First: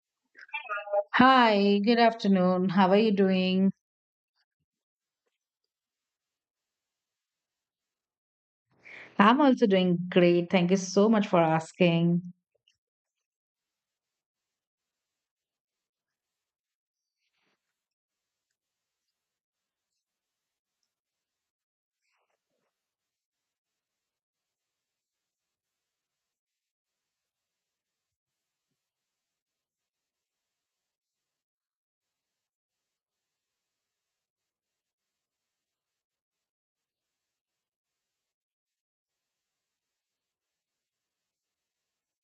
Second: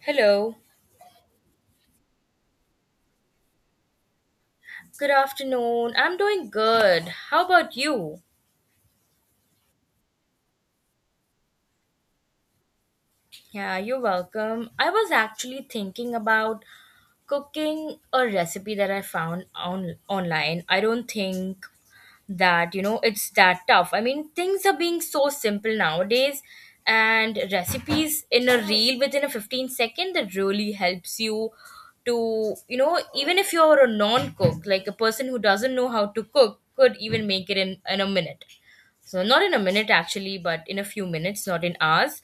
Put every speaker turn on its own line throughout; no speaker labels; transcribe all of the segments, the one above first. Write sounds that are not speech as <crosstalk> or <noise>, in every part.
Hello.
Hi, good afternoon. How are you doing?
Good afternoon. I'm doing good. How about you?
I'm also doing great. Thank you so much for asking.
Yeah, you're welcome. I was actually thinking about cooking a recipe that I found on online. I don't think that you know it's that tough. I mean things are being so simple nowadays, and recipes in a reel within a 15 second that really helps you to, you know, even if you're a non-cook, like a person who doesn't know how to cook could even make it in a minute. So not in a minute actually, but in a few minutes, not in hours.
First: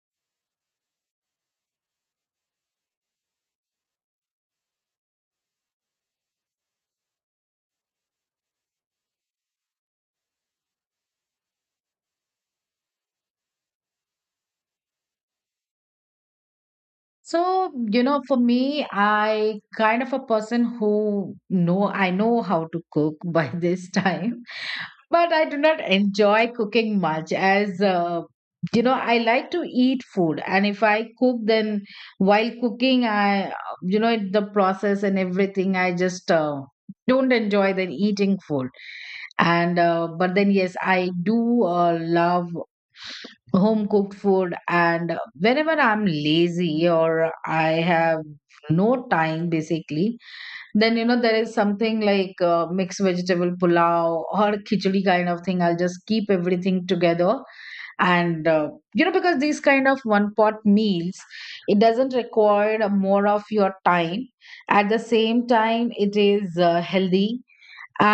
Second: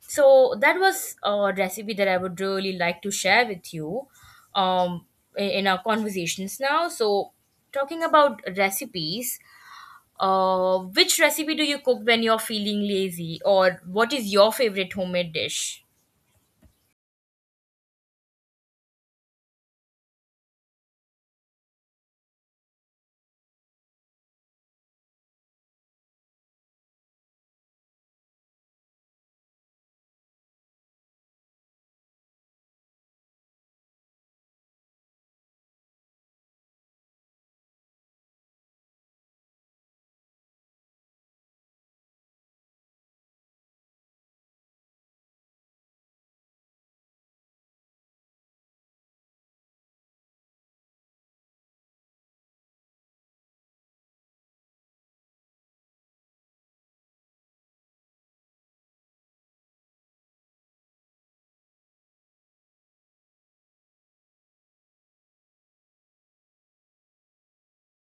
So that was a recipe that I would really like to share with you um in our conversations now. So talking about recipes, which recipe do you cook when you're feeling lazy, or what is your favorite homemade dish?
So, you know, for me, I kind of a person who know I know how to cook by <laughs> this time, but I do not enjoy cooking much as you know, I like to eat food, and if I cook, then while cooking, I the process and everything, I just don't enjoy then eating food. And but then yes I do love home cooked food. And whenever I'm lazy or I have no time basically, then you know there is something like mixed vegetable pulao or khichdi kind of thing. I'll just keep everything together and you know, because these kind of one pot meals, it doesn't require more of your time. At the same time, it is healthy,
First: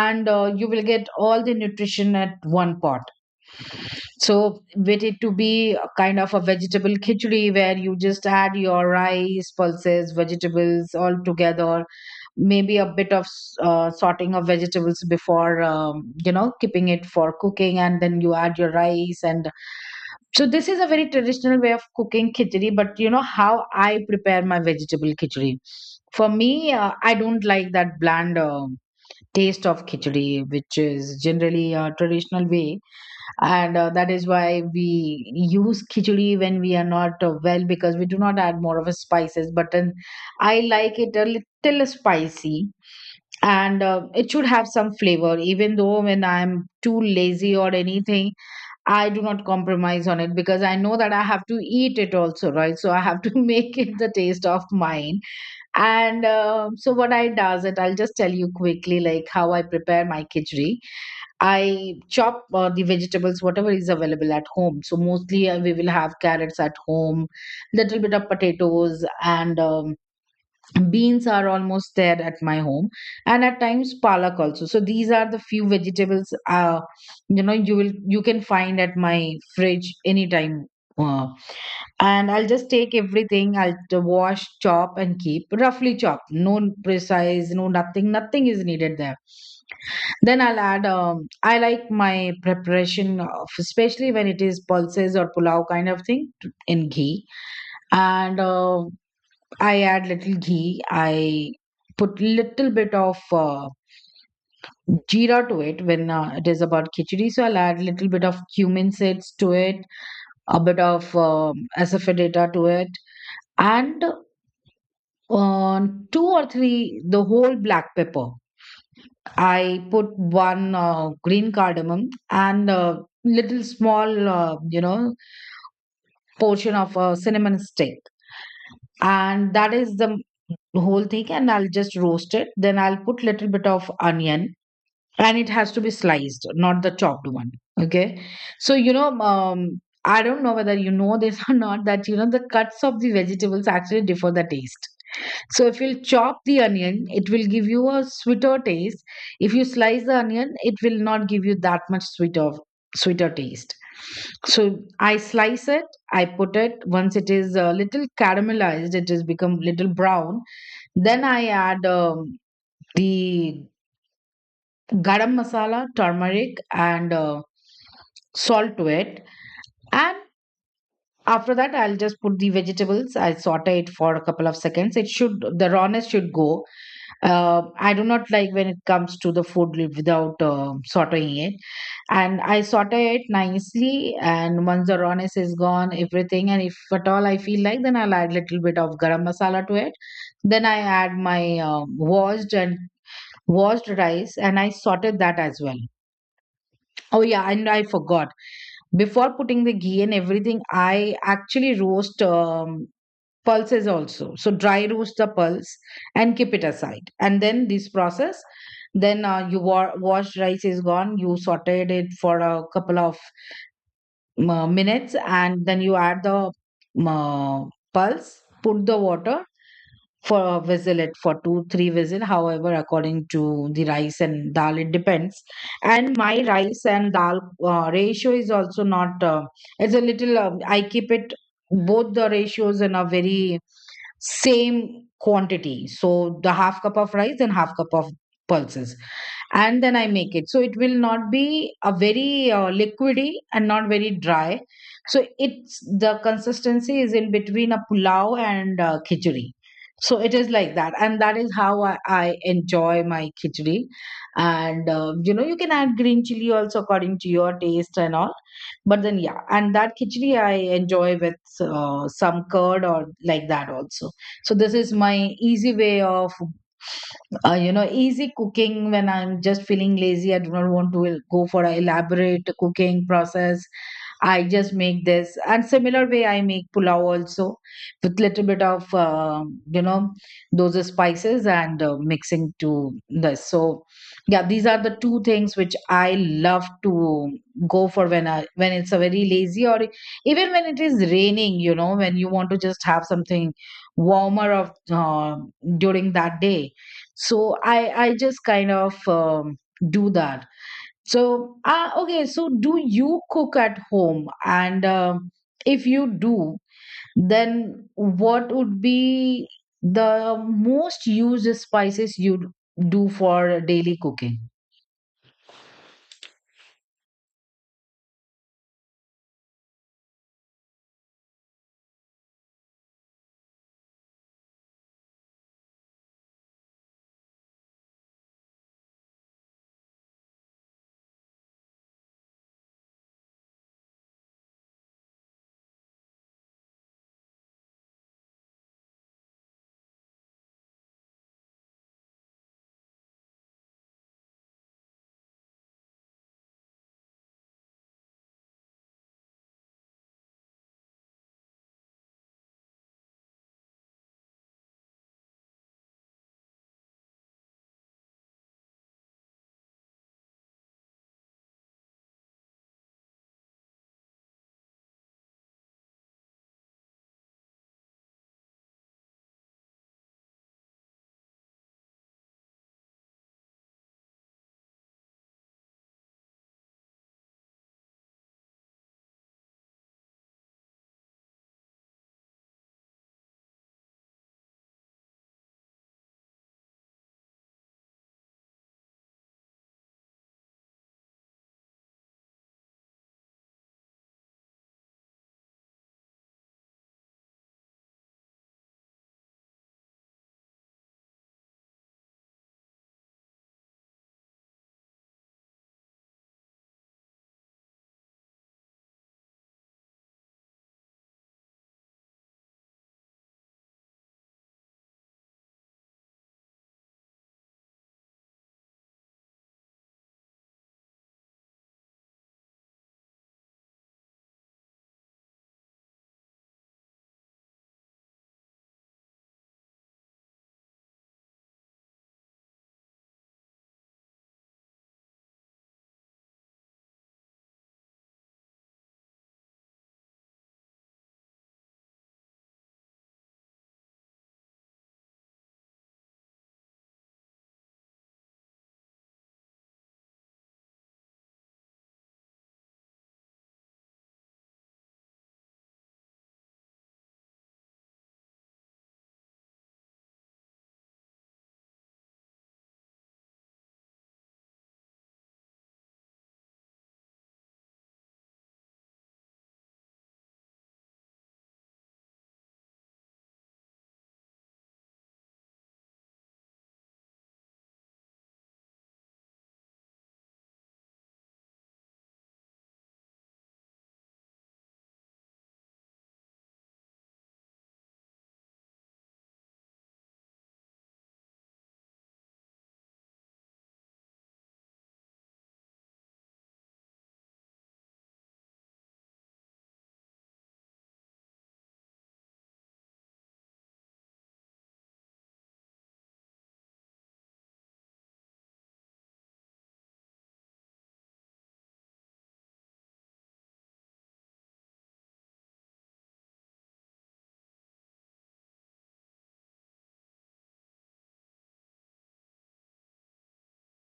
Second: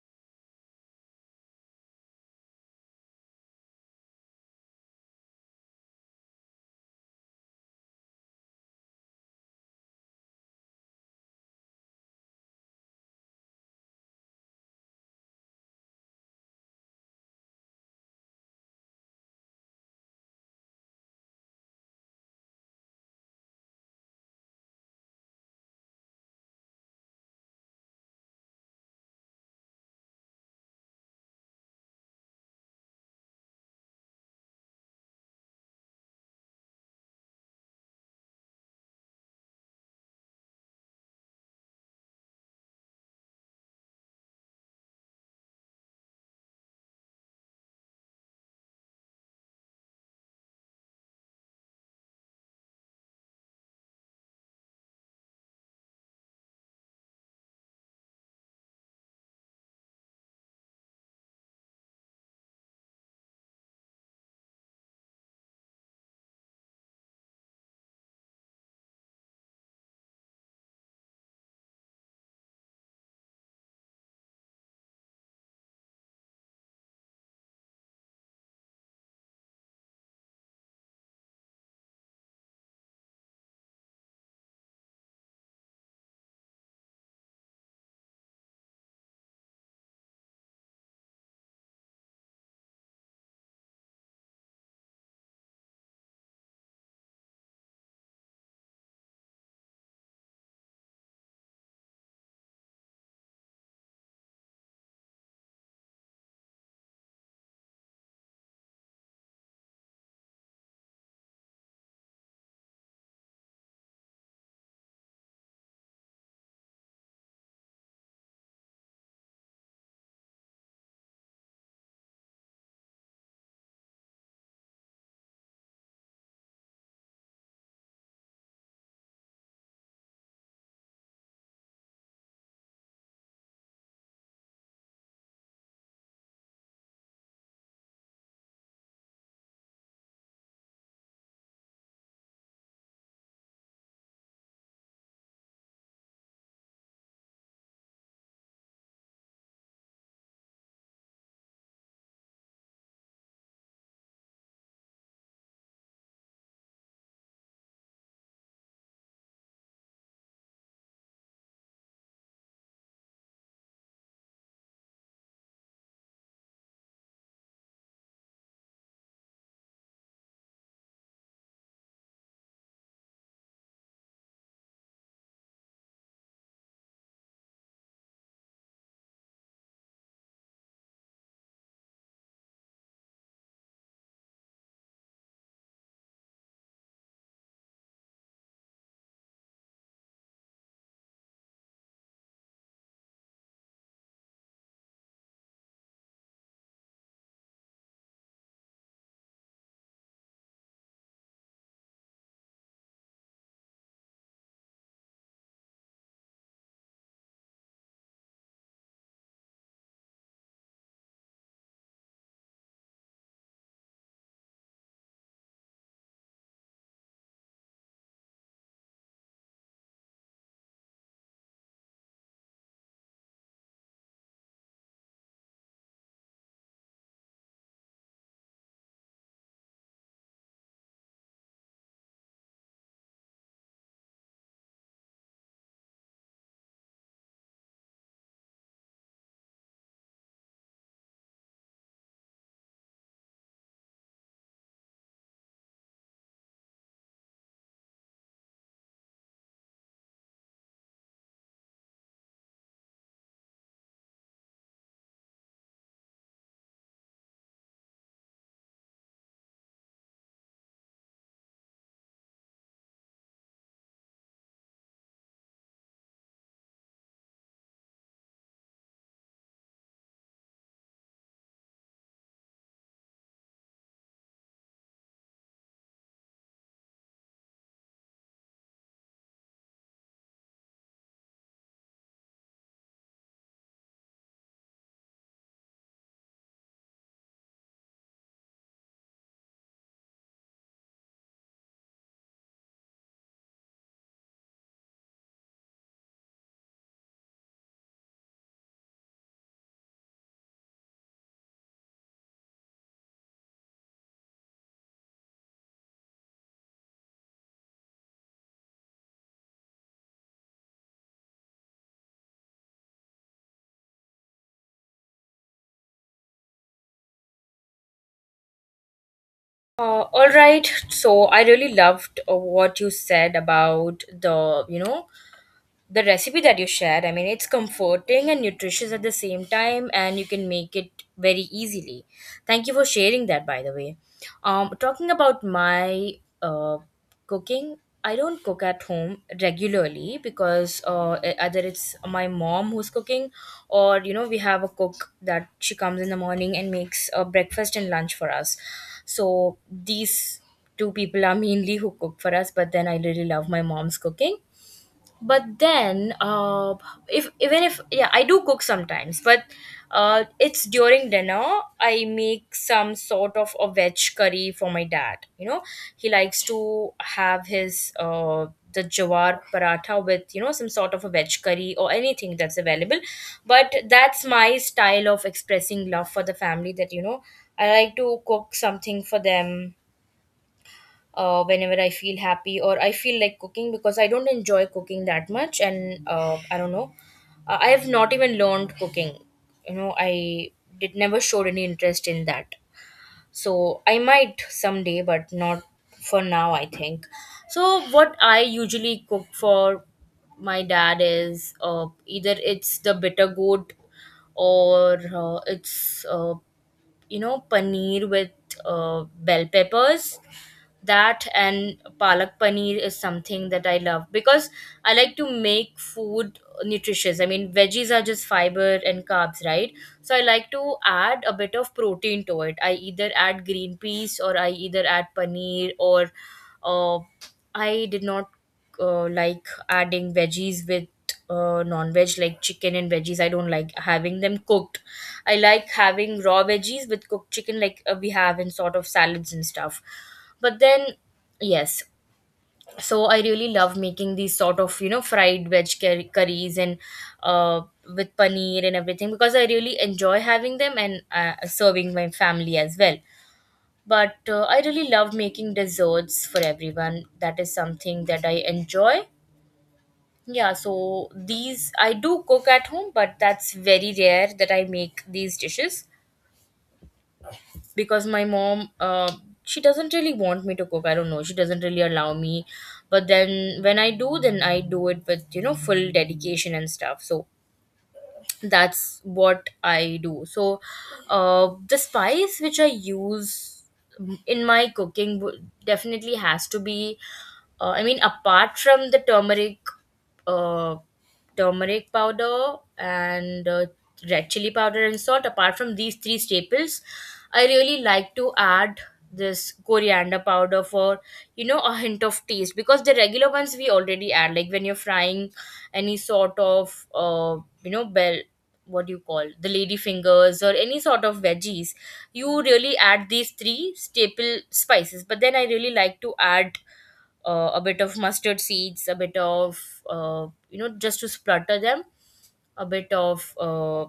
and you will get all the nutrition at one pot. So, with it to be a kind of a vegetable khichdi where you just add your rice, pulses, vegetables all together, maybe a bit of sorting of vegetables before, you know, keeping it for cooking, and then you add your rice. And so, this is a very traditional way of cooking khichdi, but you know how I prepare my vegetable khichdi. For me, I don't like that bland taste of khichdi, which is generally a traditional way. And that is why we use khichdi when we are not well, because we do not add more of a spices. But then I like it a little spicy, and it should have some flavor. Even though when I'm too lazy or anything, I do not compromise on it because I know that I have to eat it also, right? So I have to <laughs> make it the taste of mine. And so what I does it, I'll just tell you quickly like how I prepare my khichdi. I chop the vegetables, whatever is available at home. So mostly we will have carrots at home, little bit of potatoes, and beans are almost there at my home, and at times palak also. So these are the few vegetables you know, you can find at my fridge anytime. Uh, and I'll just take everything. I'll wash, chop, and keep roughly chopped. No precise, no nothing. Nothing is needed there. Then I'll add. I like my preparation, of, especially when it is pulses or pulao kind of thing in ghee. And I add little ghee. I put little bit of jeera to it when it is about khichdi. So I'll add little bit of cumin seeds to it, a bit of asafoetida to it, and on two or three the whole black pepper. I put one green cardamom and a little small you know, portion of a cinnamon stick, and that is the whole thing. And I'll just roast it. Then I'll put little bit of onion, and it has to be sliced, not the chopped one. Okay, so you know, I don't know whether you know this <laughs> or not, that you know the cuts of the vegetables actually differ the taste. So if you'll chop the onion, it will give you a sweeter taste. If you slice the onion, it will not give you that much sweeter taste. So I slice it. I put it, once it is a little caramelized, it has become little brown. Then I add the garam masala, turmeric, and salt to it. And after that, I'll just put the vegetables. I saute it for a couple of seconds. It should the rawness should go. I do not like when it comes to the food without sauteing it. And I saute it nicely, and once the rawness is gone, everything, and if at all I feel like, then I'll add little bit of garam masala to it. Then I add my washed rice, and I sauteed that as well. Oh yeah, and I forgot, before putting the ghee and everything, I actually roast pulses also. So dry roast the pulse and keep it aside, and then this process. Then you washed rice is gone. You sauteed it for a couple of minutes, and then you add the um, uh, pulse. Put the water for 2-3 vessel, however, according to the rice and dal, it depends. And my rice and dal ratio is also not it's a little I keep it, both the ratios in a very same quantity. So the half cup of rice and half cup of pulses, and then I make it so it will not be a very liquidy and not very dry. So it's the consistency is in between a pulao and khichdi. So it is like that, and that is how I enjoy my khichdi. And you know, you can add green chili also according to your taste and all. But then, yeah, and that khichdi I enjoy with some curd or like that also. So this is my easy way of you know, easy cooking when I'm just feeling lazy. I do not want to go for an elaborate cooking process. I just make this, and similar way I make pulao also with little bit of you know, those spices and mixing to this. So yeah, these are the two things which I love to go for when I when it's a very lazy, or even when it is raining. You know, when you want to just have something warmer of during that day. So I just kind of do that. So, okay. So, do you cook at home? And if you do, then what would be the most used spices you do for daily cooking?
All right. So I really loved what you said about the, you know, the recipe that you shared. I mean, it's comforting and nutritious at the same time, and you can make it very easily. Thank you for sharing that, by the way. Talking about my uh, cooking, I don't cook at home regularly because either it's my mom who's cooking, or you know, we have a cook that she comes in the morning and makes breakfast and lunch for us. So these two people are <laughs> mainly who cook for us, but then I really love my mom's cooking. But then uh if even if yeah, I do cook sometimes, but it's during dinner. I make some sort of a veg curry for my dad. You know, he likes to have his the jawar paratha with, you know, some sort of a veg curry or anything that's available. But that's my style of expressing love for the family, that you know, I like to cook something for them whenever I feel happy or I feel like cooking, because I don't enjoy cooking that much. And I don't know, I have not even learned cooking. You know, I did never showed any interest in that. So I might someday, but not for now, I think. So what I usually cook for my dad is either it's the bitter gourd, or it's you know, paneer with bell peppers. That and palak paneer is something that I love, because I like to make food nutritious. I mean, veggies are just fiber and carbs, right? So I like to add a bit of protein to it. I either add green peas, or I either add paneer, or uh, I did not like adding veggies with non-veg, like chicken and veggies, I don't like having them cooked. I like having raw veggies with cooked chicken, like we have in sort of salads and stuff. But then, yes, so I really love making these sort of, you know, curries, and uh, with paneer and everything, because I really enjoy having them and serving my family as well. But I really love making desserts for everyone. That is something that I enjoy. Yeah, so these I do cook at home, but that's very rare that I make these dishes, because my mom, she doesn't really want me to cook. I don't know, she doesn't really allow me. But then when I do, then I do it with, you know, full dedication and stuff. So that's what I do. So the spice which I use in my cooking definitely has to be, I mean, apart from the turmeric, uh, turmeric powder and red chili powder and salt, apart from these three staples, I really like to add this coriander powder for, you know, a hint of taste, because the regular ones we already add like when you're frying any sort of you know, bell, what do you call, the lady fingers or any sort of veggies, you really add these three staple spices. But then I really like to add a bit of mustard seeds, a bit of you know, just to splutter them, a bit of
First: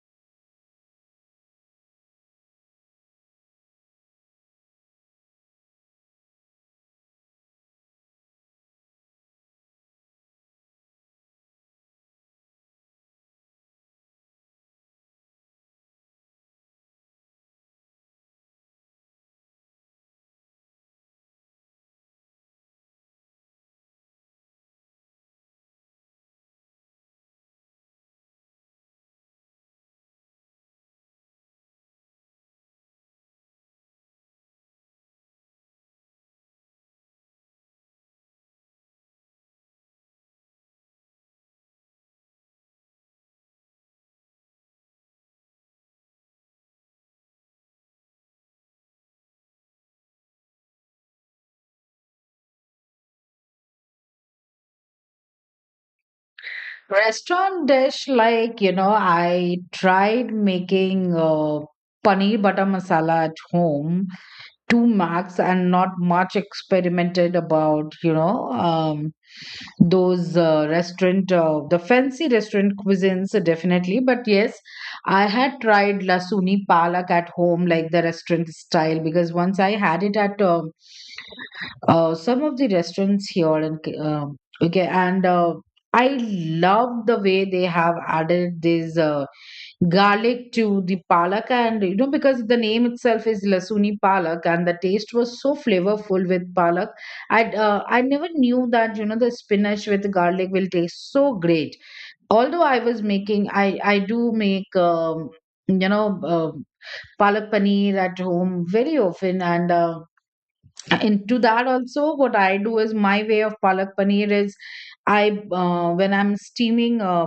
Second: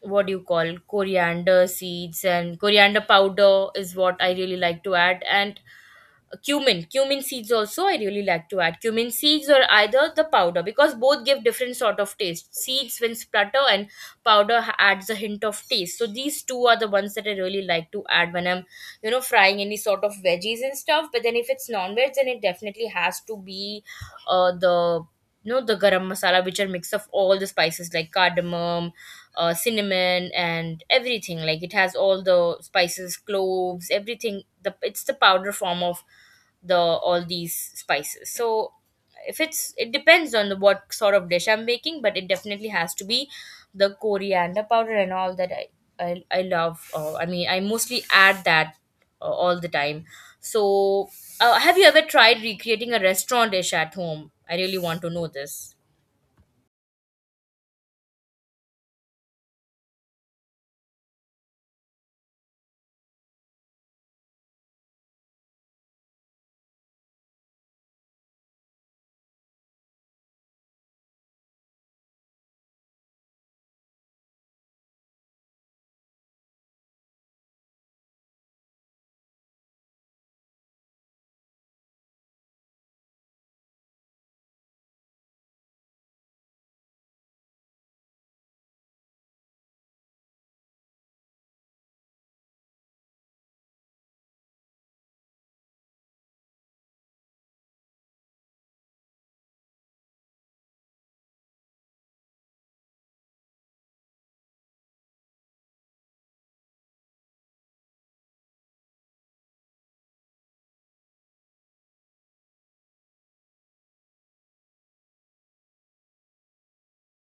what do you call, coriander seeds and coriander powder is what I really like to add. And cumin seeds also, I really like to add cumin seeds or either the powder, because both give different sort of taste. Seeds when splutter and powder adds a hint of taste. So these two are the ones that I really like to add when I'm, you know, frying any sort of veggies and stuff. But then if it's non-veg, then it definitely has to be the, you know, the garam masala, which are mix of all the spices like cardamom, cinnamon and everything. Like it has all the spices, cloves, everything. The it's the powder form of the all these spices. So if it's, it depends on the, what sort of dish I'm making, but it definitely has to be the coriander powder. And all that I love. I mean, I mostly add that all the time. So have you ever tried recreating a restaurant dish at home? I really want to know this.
Restaurant dish, like, you know, I tried making paneer butter masala at home, two max, and not much experimented about, you know, those restaurant the fancy restaurant cuisines, definitely. But yes, I had tried lasuni palak at home like the restaurant style, because once I had it at some of the restaurants here in okay. And I love the way they have added these garlic to the palak, and you know, because the name itself is lasuni palak, and the taste was so flavorful with palak. I never knew that, you know, the spinach with garlic will taste so great. Although I was making, I do make you know, um palak paneer at home very often, and into that also, what I do is, my way of palak paneer is, I when I'm steaming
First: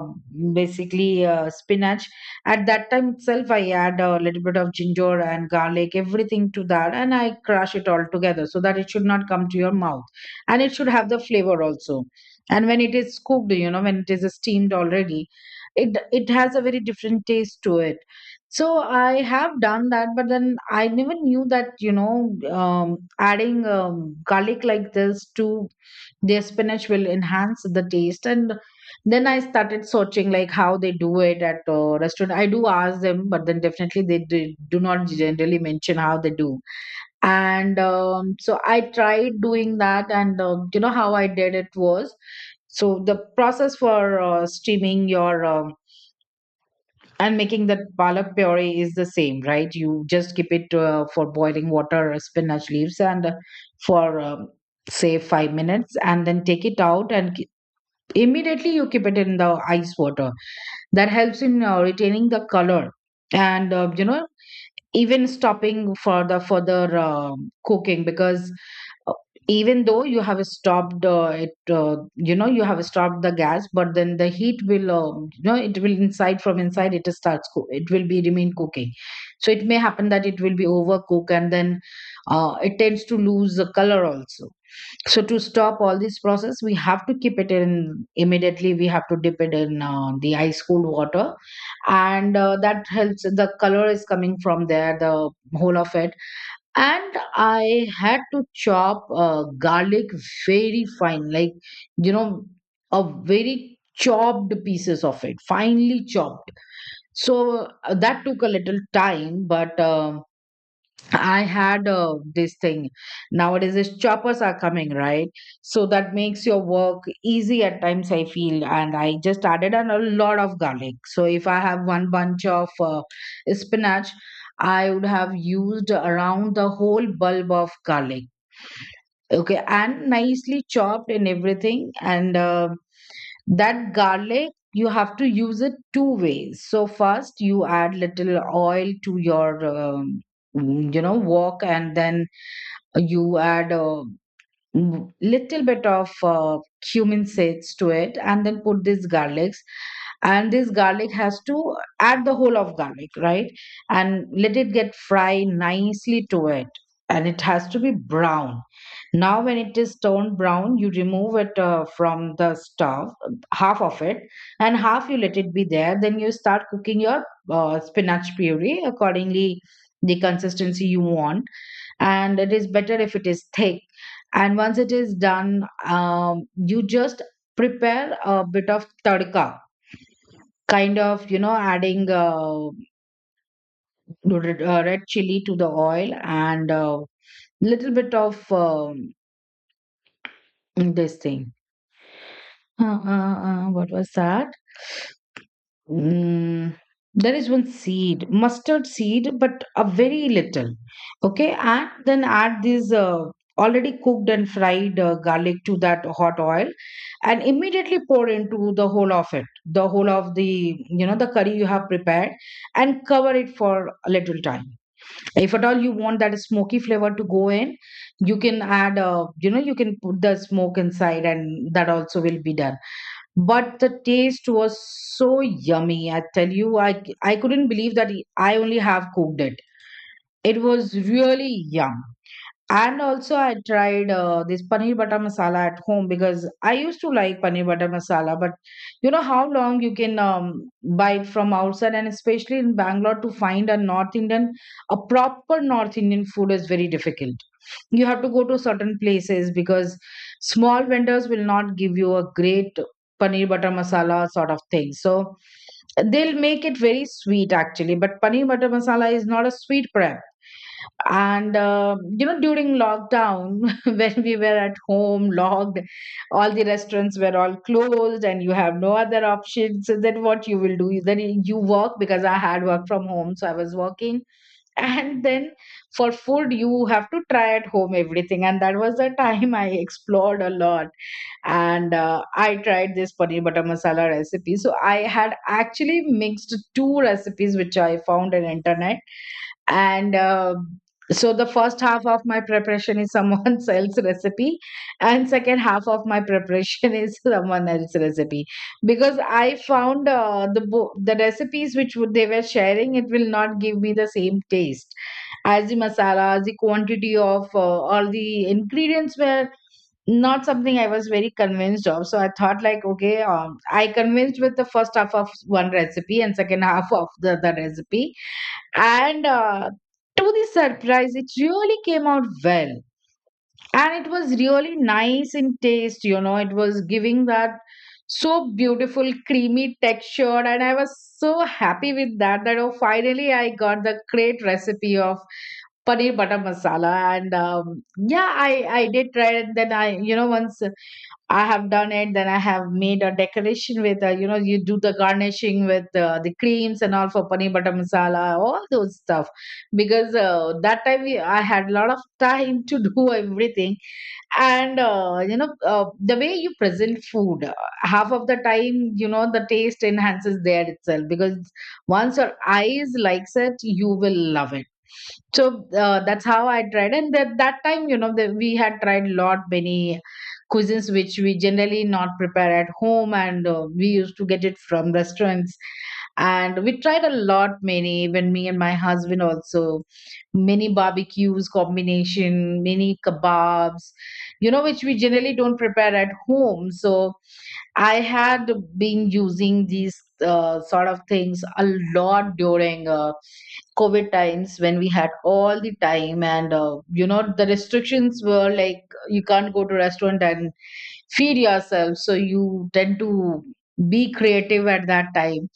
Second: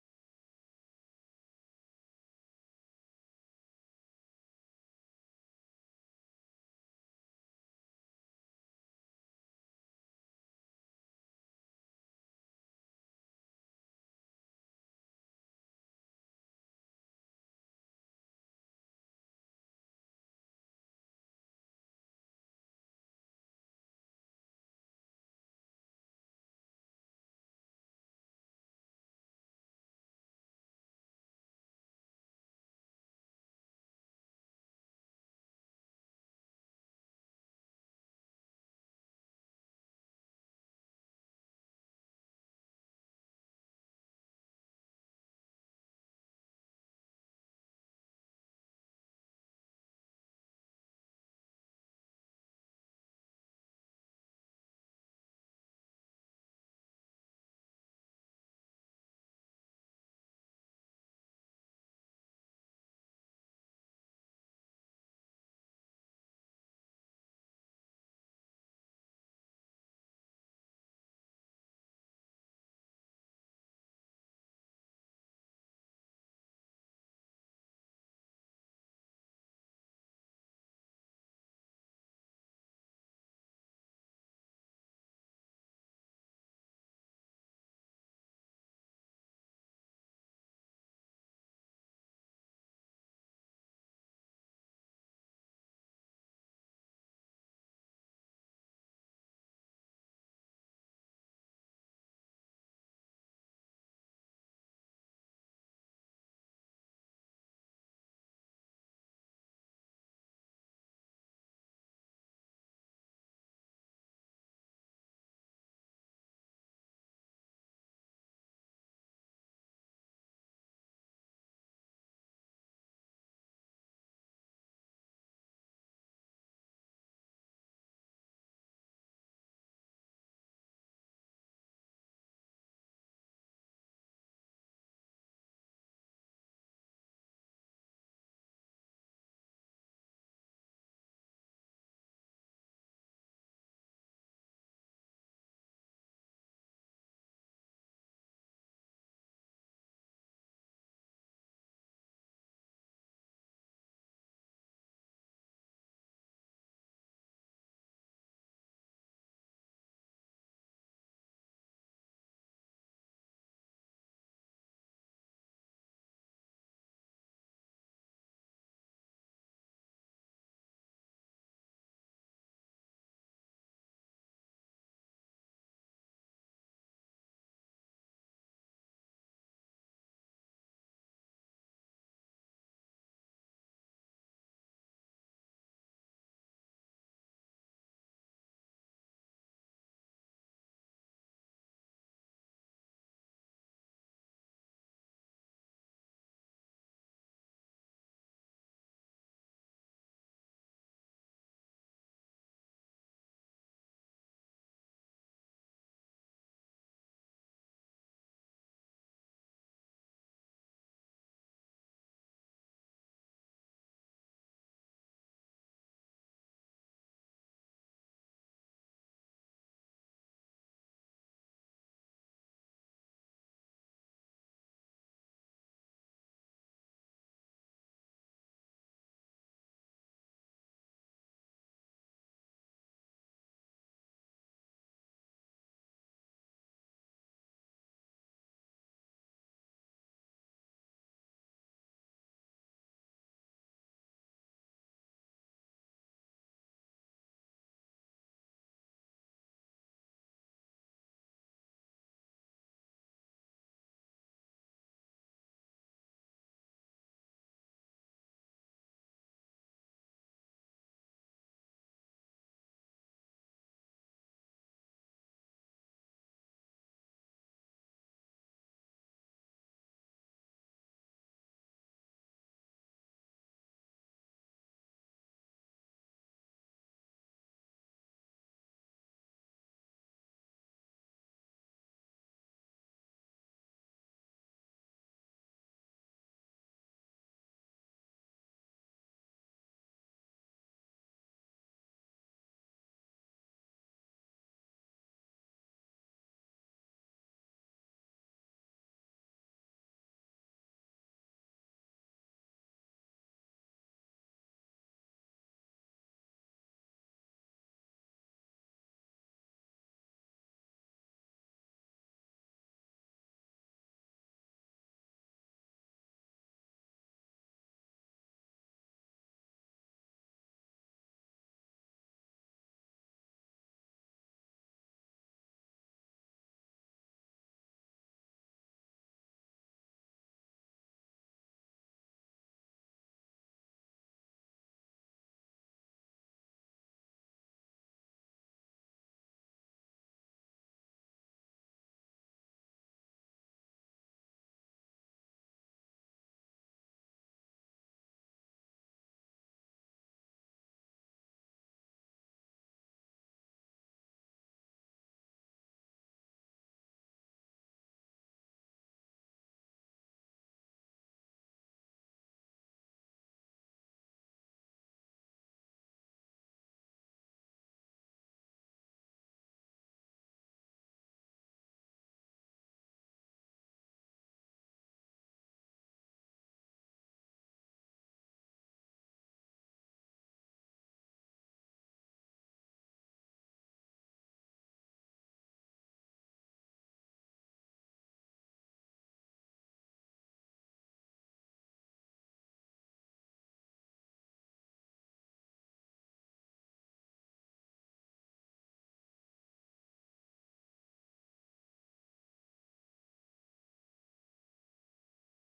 basically spinach, at that time itself I add a little bit of ginger and garlic, everything, to that, and I crush it all together so that it should not come to your mouth, and it should have the flavor also. And when it is cooked, you know, when it is steamed already, it has a very different taste to it. So I have done that, but then I never knew that, you know, adding garlic like this to their spinach will enhance the taste. And then I started searching, like how they do it at a restaurant. I do ask them, but then definitely they do not generally mention how they do. And so I tried doing that, and you know how I did it was, so the process for steaming your and making that palak puree is the same, right? You just keep it for boiling water, spinach leaves, and for say 5 minutes, and then take it out and immediately you keep it in the ice water. That helps in retaining the color, and you know, even stopping for the further cooking, because uh, even though you have stopped it, you know, you have stopped the gas, but then the heat will you know, it will inside, from inside it starts cook, it will be remain cooking. So it may happen that it will be overcooked, and then it tends to lose the color also. So to stop all this process, we have to keep it in immediately we have to dip it in the ice cold water. And that helps, the color is coming from there, the whole of it. And I had to chop garlic very fine, like, you know, a very chopped pieces of it, finely chopped. So that took a little time, but I had this thing. Nowadays, is choppers are coming, right? So that makes your work easy at times, I feel. And I just added on a lot of garlic. So if I have one bunch of spinach, I would have used around the whole bulb of garlic. Okay. And nicely chopped and everything. And that garlic, you have to use it two ways. So first, you add little oil to your. Wok and then you add little bit of cumin seeds to it and then put these garlics, and this garlic has to add the whole of garlic, right, and let it get fried nicely to it, and it has to be brown. Now when it is turned brown, you remove it from the stove. Half of it, and half you let it be there. Then you start cooking your spinach puree accordingly the consistency you want, and it is better if it is thick. And once it is done, you just prepare a bit of tadka, kind of, you know, adding red, red chili to the oil, and little bit of this thing. What was that? Mm, there is one seed, mustard seed, but a very little. Okay, and then add this already cooked and fried garlic to that hot oil, and immediately pour into the whole of it, the whole of the, you know, the curry you have prepared, and cover it for a little time. If at all you want that smoky flavor to go in, you can add, you know, you can put the smoke inside, and that also will be done. But the taste was so yummy, I tell you, I couldn't believe that I only have cooked it. It was really yum. And also I tried this paneer butter masala at home, because I used to like paneer butter masala. But you know how long you can buy it from outside, and especially in Bangalore, to find a North Indian, a proper North Indian food is very difficult. You have to go to certain places because small vendors will not give you a great paneer butter masala sort of thing. So they'll make it very sweet actually, but paneer butter masala is not a sweet prep. And you know, during lockdown, <laughs> when we were at home locked, all the restaurants were all closed and you have no other option. So then what you will do? Then you work, because I had work from home, so I was working. And then for food you have to try at home everything, and that was the time I explored a lot. And I tried this paneer butter masala recipe. So I had actually mixed two recipes which I found on internet. And so the first half of my preparation is someone <laughs> else's recipe, and second half of my preparation is <laughs> someone else's recipe. Because I found the recipes which would, they were sharing, it will not give me the same taste, as the masalas, the quantity of all the ingredients were not something I was very convinced of. So I thought like, okay, I convinced with the first half of one recipe and second half of the other recipe. And to the surprise, it really came out well. And it was really nice in taste, you know, it was giving that so beautiful creamy texture. And I was so happy with that, that oh, finally I got the great recipe of paneer butter masala. And yeah, I did try it. And then I, you know, once I have done it, then I have made a decoration with, you know, you do the garnishing with the creams and all for paneer butter masala, all those stuff. Because that time I had a lot of time to <laughs> do everything. And, you know, the way you present food, half of the time, you know, the taste enhances there itself. Because once your eyes likes it, you will love it. So that's how I tried, and that time, you know, that we had tried lot many cuisines which we generally not prepare at home, and we used to get it from restaurants, and we tried a lot many. Even me and my husband also, many barbecues combination, many kebabs, you know, which we generally don't prepare at home. So I had been using these sort of things a lot during. COVID times when we had all the time, and you know, the restrictions were like you can't go to restaurant and feed yourself, so you tend to be creative at that time.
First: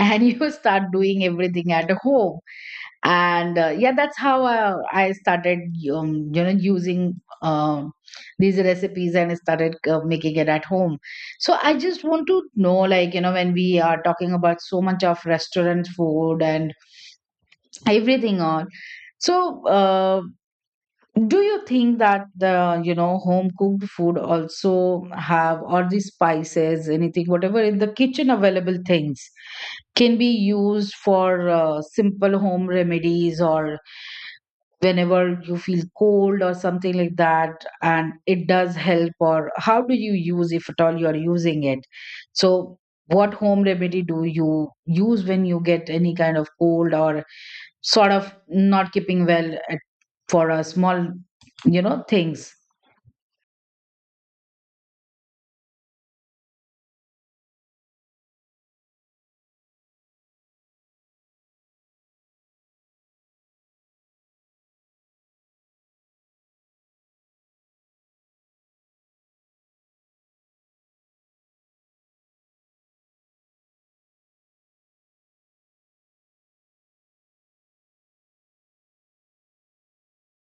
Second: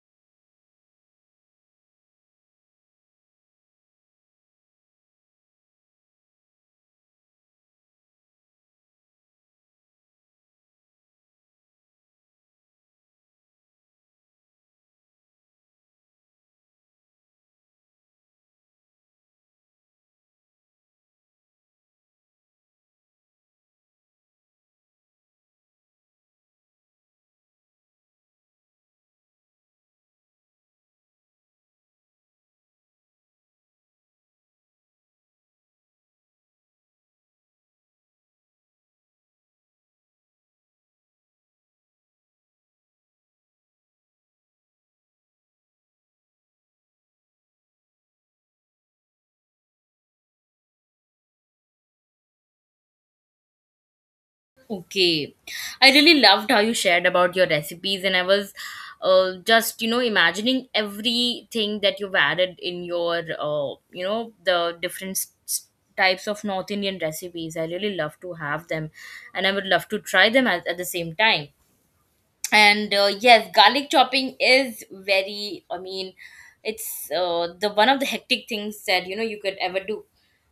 And <laughs> you start doing everything at home. And yeah, that's how I started you know, using um, these recipes and started making it at home. So I just want to know, like, you know, when we are talking about so much of restaurant food and everything on, so do you think that the, you know, home cooked food also have all the spices, anything whatever in the kitchen available things can be used for simple home remedies? Or whenever you feel cold or something like that, and it does help? Or how do you use, if at all you are using it? So what home remedy do you use when you get any kind of cold or sort of not keeping well at, for small, you know, things.
Okay. I really loved how you shared about your recipes, and I was just, you know, imagining everything that you've added in your, you know, the different types of North Indian recipes. I really love to have them, and I would love to try them at the same time. And yes, garlic chopping is very, I mean, it's the one of the hectic things that, you know, you could ever do.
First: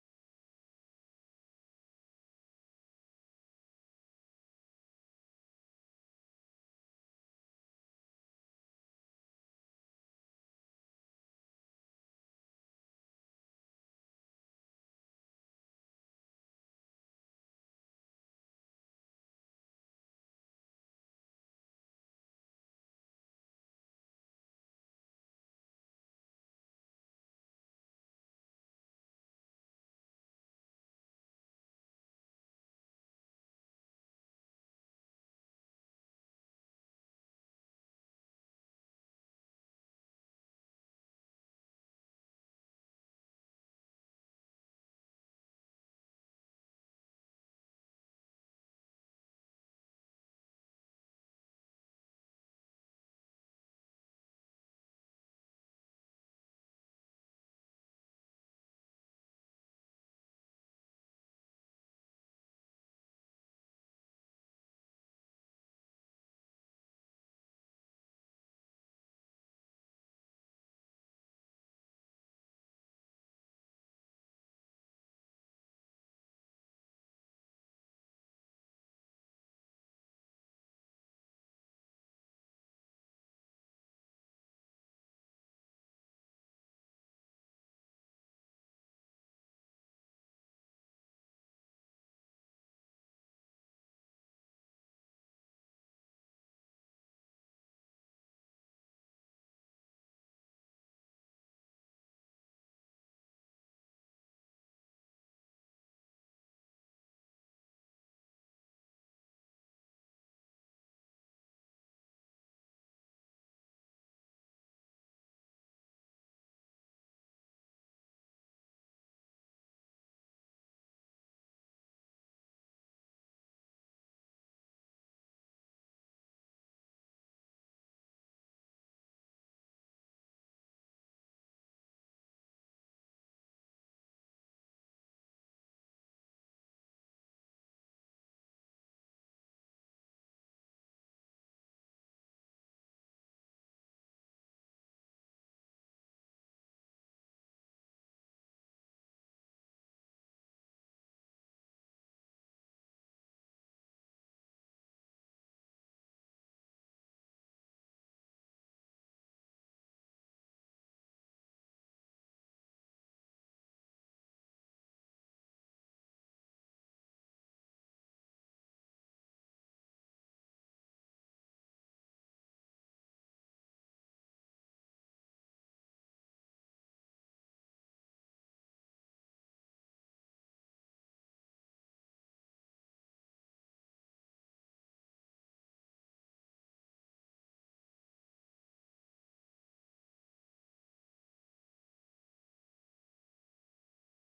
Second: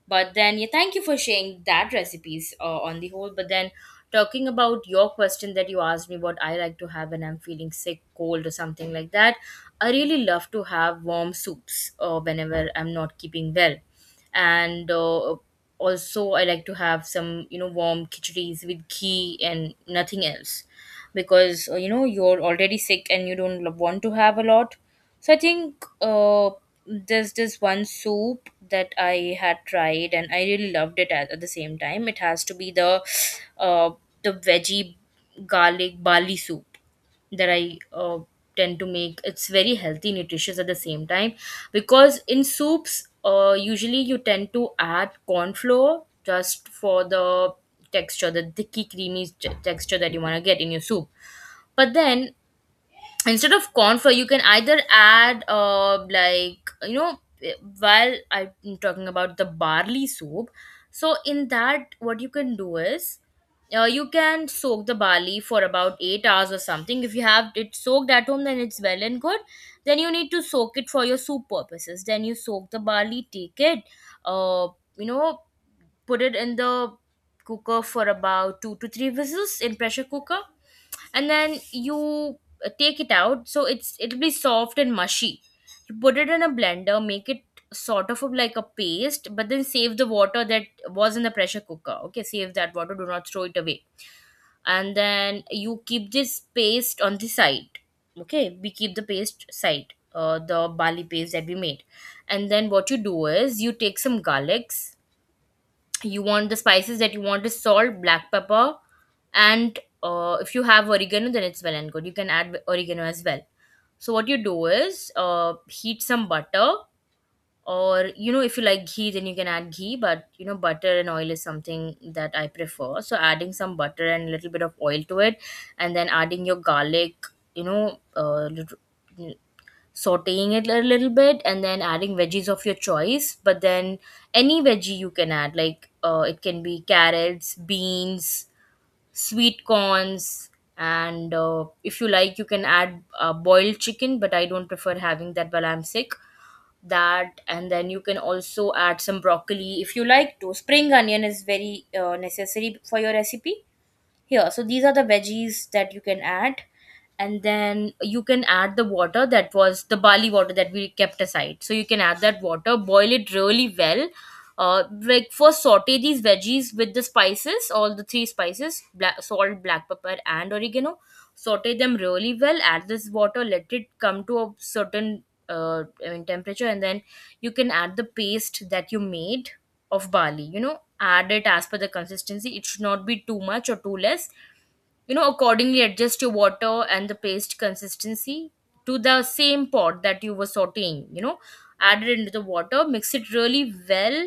But then, yeah, thank you for sharing that recipes on the whole. But then talking about your question that you asked me, what I like to have when I'm feeling sick, cold or something like that, I really love to have warm soups whenever I'm not keeping well. And also I like to have some, you know, warm khichdis with ghee and nothing else, because you know, you're already sick and you don't want to have a lot. So I think there's this one soup that I had tried, and I really loved it at the same time. It has to be uh, the veggie garlic barley soup that I tend to make. It's very healthy, nutritious at the same time, because in soups, usually you tend to add corn flour just for the texture, the thicky creamy texture that you want to get in your soup. But then, instead of corn flour, you can either add, uh, like, you know, while I'm talking about the barley soup. So in that, what you can do is, you can soak the barley for about 8 hours or something. If you have it soaked at home, then it's well and good. Then you need to soak it for your soup purposes. Then you soak the barley, take it, uh, you know, put it in the cooker for about 2 to 3 whistles in pressure cooker. And then you take it out. So it's, it'll be soft and mushy. You put it in a blender, make it sort of like a paste, but then save the water that was in the pressure cooker. Okay, save that water, do not throw it away. And then you keep this paste on the side. Okay, we keep the paste side, the barley paste that we made. And then what you do is, you take some garlics. You want the spices that you want is salt, black pepper, and if you have oregano, then it's well and good, you can add oregano as well. So what you do is, heat some butter, or you know, if you like ghee, then you can add ghee. But you know, butter and oil is something that I prefer. So adding some butter and a little bit of oil to it, and then adding your garlic. You know, sauteing it a little bit, and then adding veggies of your choice. But then any veggie you can add, like it can be carrots, beans, sweet corns, and if you like, you can add boiled chicken, but I don't prefer having that while I'm sick. That, and then you can also add some broccoli if you like to. Spring onion is very necessary for your recipe here. So these are the veggies that you can add, and then you can add the water that was the barley water that we kept aside. So you can add that water, boil it really well. Like first saute these veggies with the spices, all the three spices, black, salt, black pepper, and oregano. Saute them really well. Add this water, let it come to a certain temperature, and then you can add the paste that you made of barley, you know, add it as per the consistency. It should not be too much or too less. You know, accordingly adjust your water and the paste consistency to the same pot that you were sauteing, you know, add it into the water, mix it really well,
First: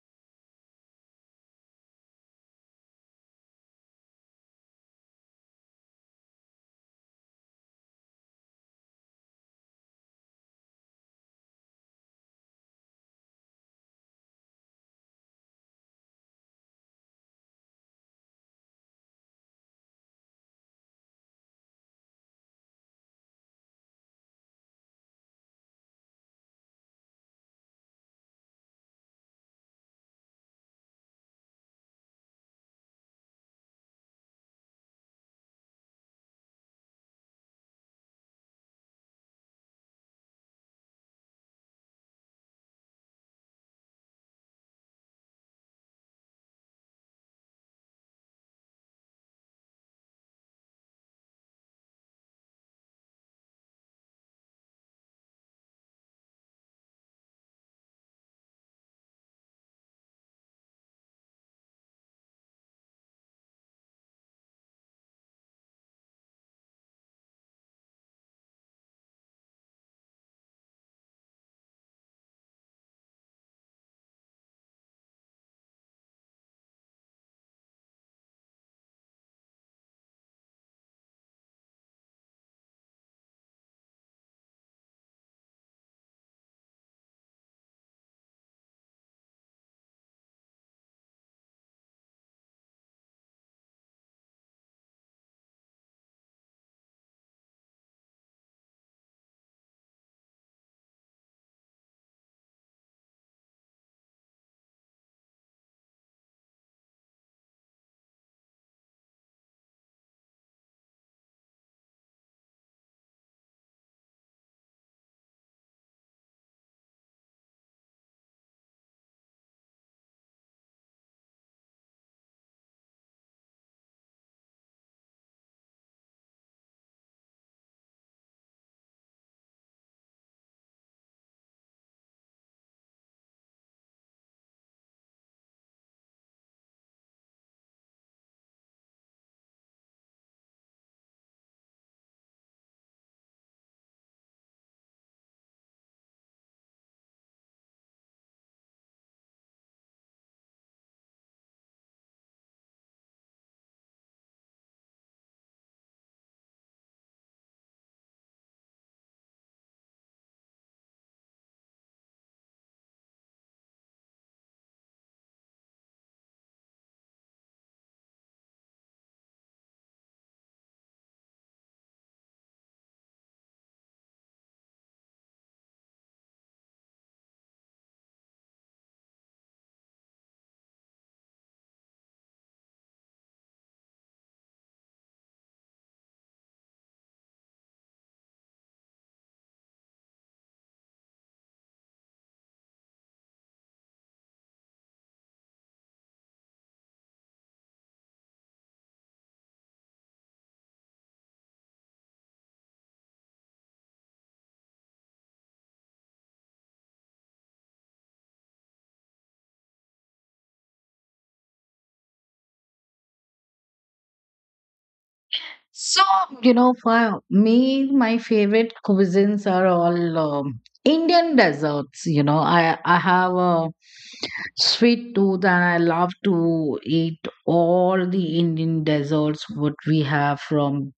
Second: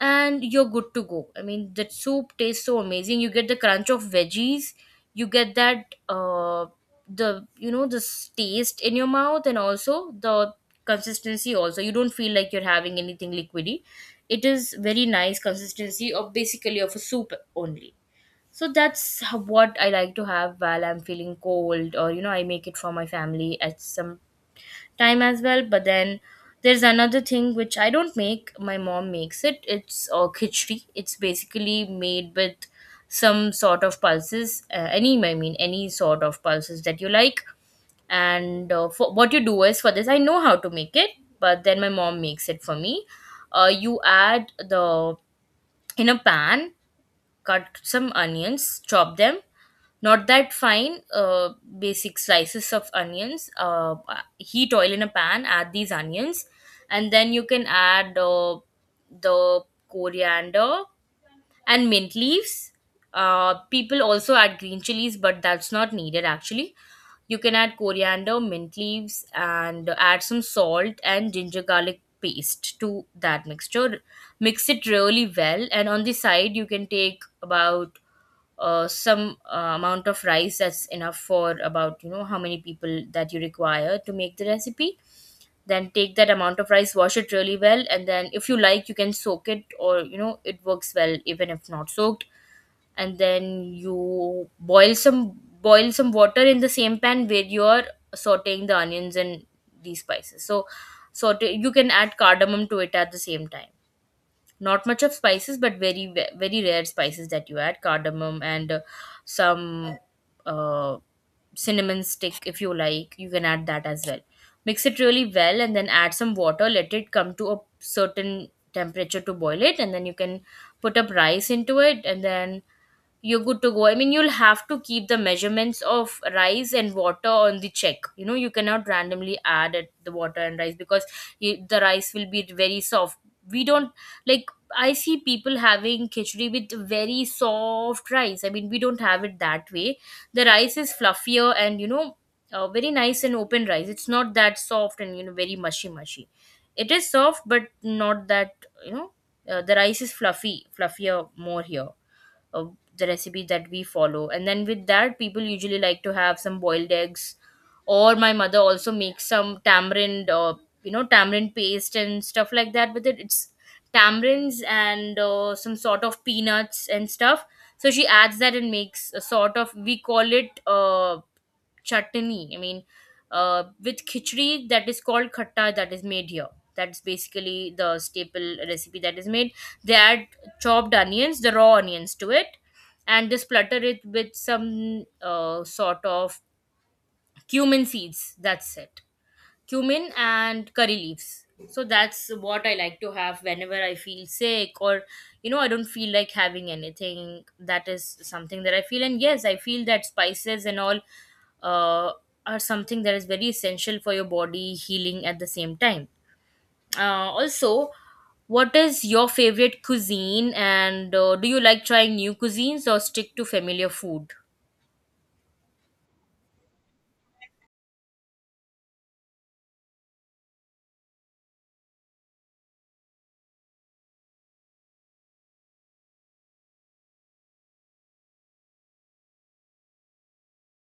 and you're good to go. I mean, the soup tastes so amazing. You get the crunch of veggies, you get that the you know this taste in your mouth, and also the consistency also. You don't feel like you're having anything liquidy. It is very nice consistency of basically of a soup only. So that's what I like to have while I'm feeling cold, or you know, I make it for my family at some time as well. But then there's another thing which I don't make, my mom makes it. It's khichdi. It's basically made with some sort of pulses, any sort of pulses that you like. And for, what you do is for this, I know how to make it, but then my mom makes it for me. You add the in a pan, cut some onions, chop them not that fine, basic slices of onions. Heat oil in a pan, add these onions, and then you can add the coriander and mint leaves. People also add green chilies, but that's not needed actually. You can add coriander mint leaves and add some salt and ginger garlic paste to that mixture. Mix it really well, and on the side you can take about some amount of rice that's enough for about, you know, how many people that you require to make the recipe. Then take that amount of rice, wash it really well, and then if you like you can soak it, or you know it works well even if not soaked. And then you boil some water in the same pan where you're sauteing the onions and these spices. So saute, you can add cardamom to it at the same time. Not much of spices, but very very rare spices that you add. Cardamom and some uh, cinnamon stick, if you like you can add that as well. Mix it really well and then add some water, let it come to a certain temperature to boil it, and then you can put up rice into it, and then you're good to go. I mean, you'll have to keep the measurements of rice and water on the check. You know, you cannot randomly add it, the water and rice, because you, the rice will be very soft. We don't like. I see people having khichdi with very soft rice. I mean, we don't have it that way. The rice is fluffier and you know, very nice and open rice. It's not that soft and you know very mushy mushy. It is soft, but not that, you know. The rice is fluffy, fluffier more here, uh, the recipe that we follow. And then with that, people usually like to have some boiled eggs, or my mother also makes some tamarind, you know, tamarind paste and stuff like that with it. It's tamarinds and some sort of peanuts and stuff, so she adds that and makes a sort of, we call it chutney. I mean, with khichdi that is called khatta, that is made here. That's basically the staple recipe that is made. They add chopped onions, the raw onions to it, and just splatter it with some sort of cumin seeds. That's it. Cumin and curry leaves. So that's what I like to have whenever I feel sick or you know I don't feel like having anything. That is something that I feel, and yes, I feel that spices and all uh, are something that is very essential for your body healing at the same time. Also, what is your favorite cuisine, and do you like trying new cuisines or stick to familiar food?
So, you know, for me, my favorite cuisines are all Indian desserts. You know, I have a sweet tooth and I love to eat all the Indian desserts, what we have, from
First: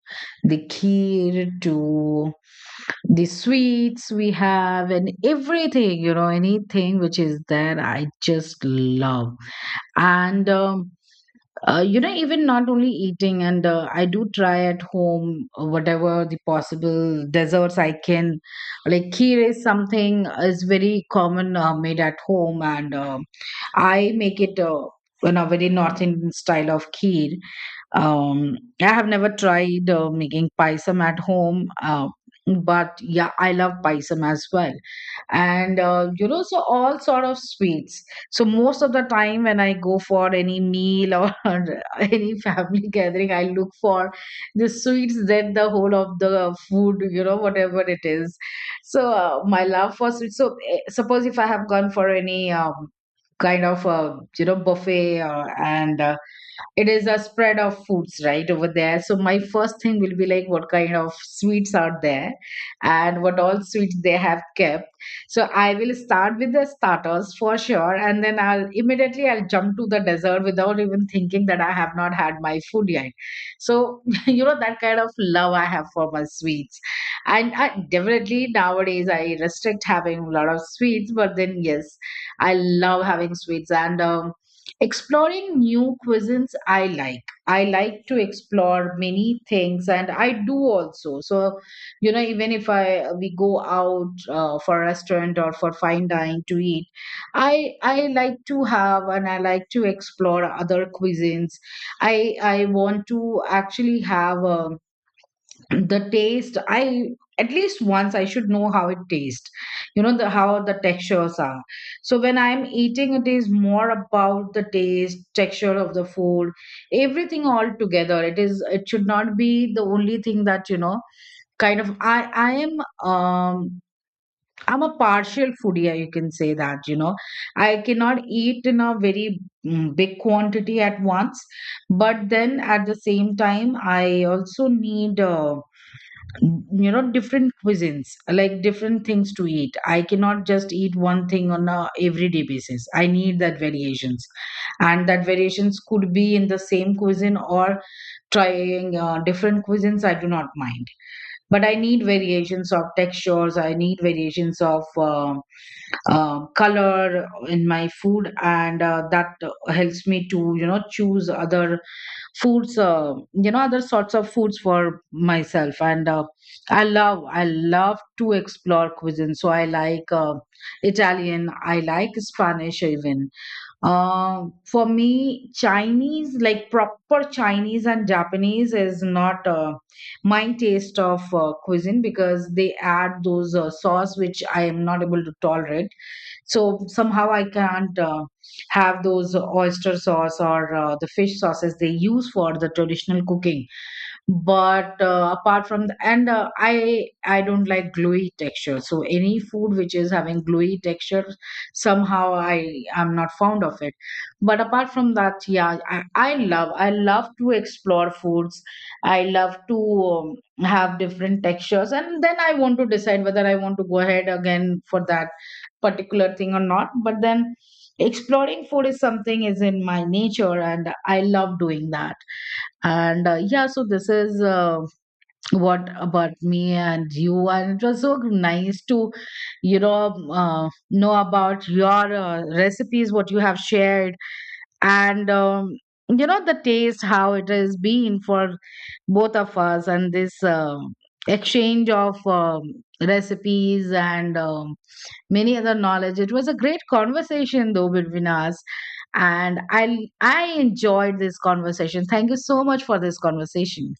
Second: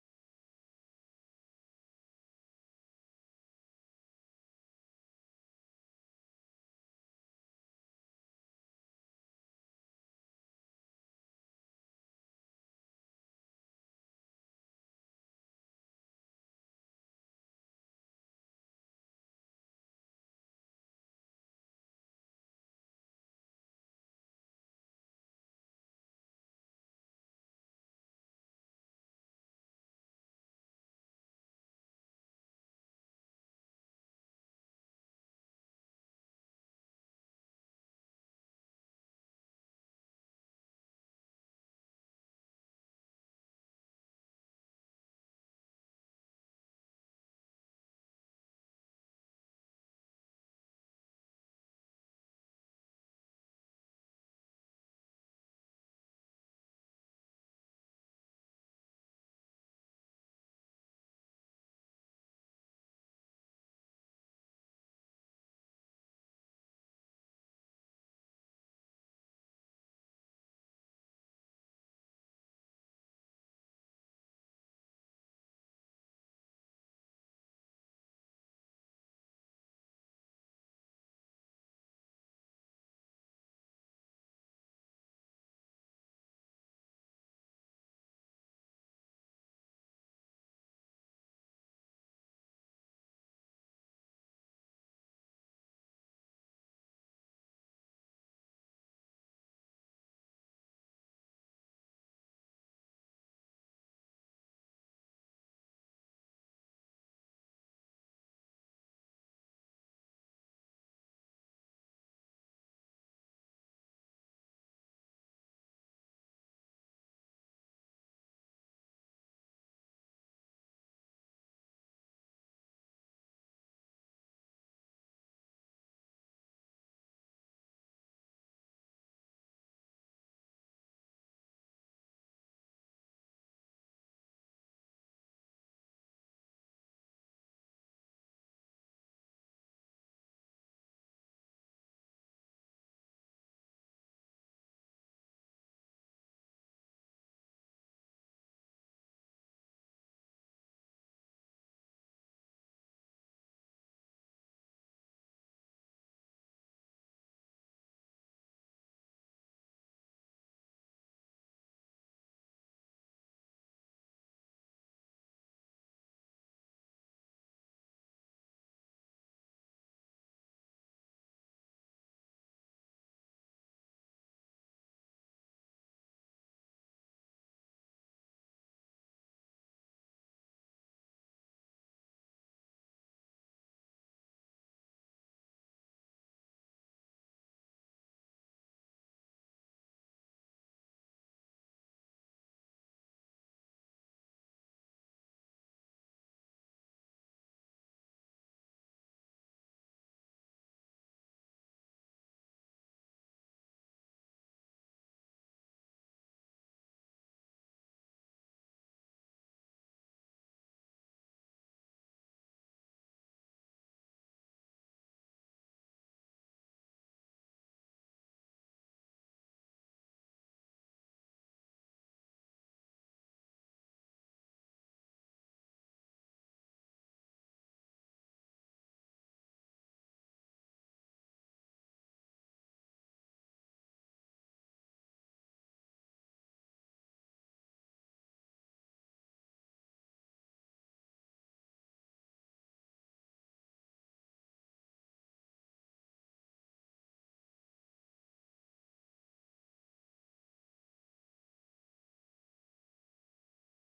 the kheer to the sweets we have and everything, you know, anything which is there, I just love. And you know, even not only eating, and I do try at home whatever the possible desserts I can. Like kheer is something is very common made at home. And I make it in a very North Indian style of kheer. I have never tried making paisam at home, but yeah, I love paisam as well. And you know, so all sort of sweets. So most of the time when I go for any meal or <laughs> any family gathering, I look for the sweets, that the whole of the food, you know, whatever it is. So my love for sweets. So suppose if I have gone for any kind of you know, buffet, and it is a spread of foods right over there. So my first thing will be like, what kind of sweets are there and what all sweets they have kept. So I will start with the starters for sure, and then I'll immediately, I'll jump to the dessert without even thinking that I have not had my food yet. So <laughs> you know, that kind of love I have for my sweets. And I, definitely nowadays I restrict having a lot of sweets, but then yes, I love having sweets. And exploring new cuisines, I like to explore many things, and I do also. So you know, even if I we go out for a restaurant or for fine dining to eat, I like to have, and I like to explore other cuisines. I want to actually have a the taste, I, at least once I should know how it tastes, you know, the how the textures are. So when I'm eating, it is more about the taste, texture of the food, everything all together. It is, it should not be the only thing that, you know, kind of I am um I'm a partial foodie, you can say that, you know. I cannot eat in a very big quantity at once, but then at the same time I also need you know, different cuisines, like different things to eat. I cannot just eat one thing on a everyday basis. I need that variations, and that variations could be in the same cuisine or trying different cuisines, I do not mind. But I need variations of textures, I need variations of color in my food. And that helps me to, you know, choose other foods, you know, other sorts of foods for myself. And I love to explore cuisine. So I like Italian, I like Spanish, even uh, for me Chinese, like proper Chinese and Japanese is not my taste of cuisine, because they add those sauce which I am not able to tolerate. So somehow I can't have those oyster sauce or the fish sauces they use for the traditional cooking. But apart from the, and I don't like gluey texture, so any food which is having gluey texture, somehow I'm not fond of it. But apart from that, yeah, I love, to explore foods. I love to have different textures, and then I want to decide whether I want to go ahead again for that particular thing or not. But then exploring food is something is in my nature, and I love doing that. And yeah, so this is what about me and you. And it was so nice to, you know about your recipes, what you have shared, and you know, the taste, how it has been for both of us, and this exchange of recipes and many other knowledge. It was a great conversation though between us. And I enjoyed this conversation. Thank you so much for this conversation.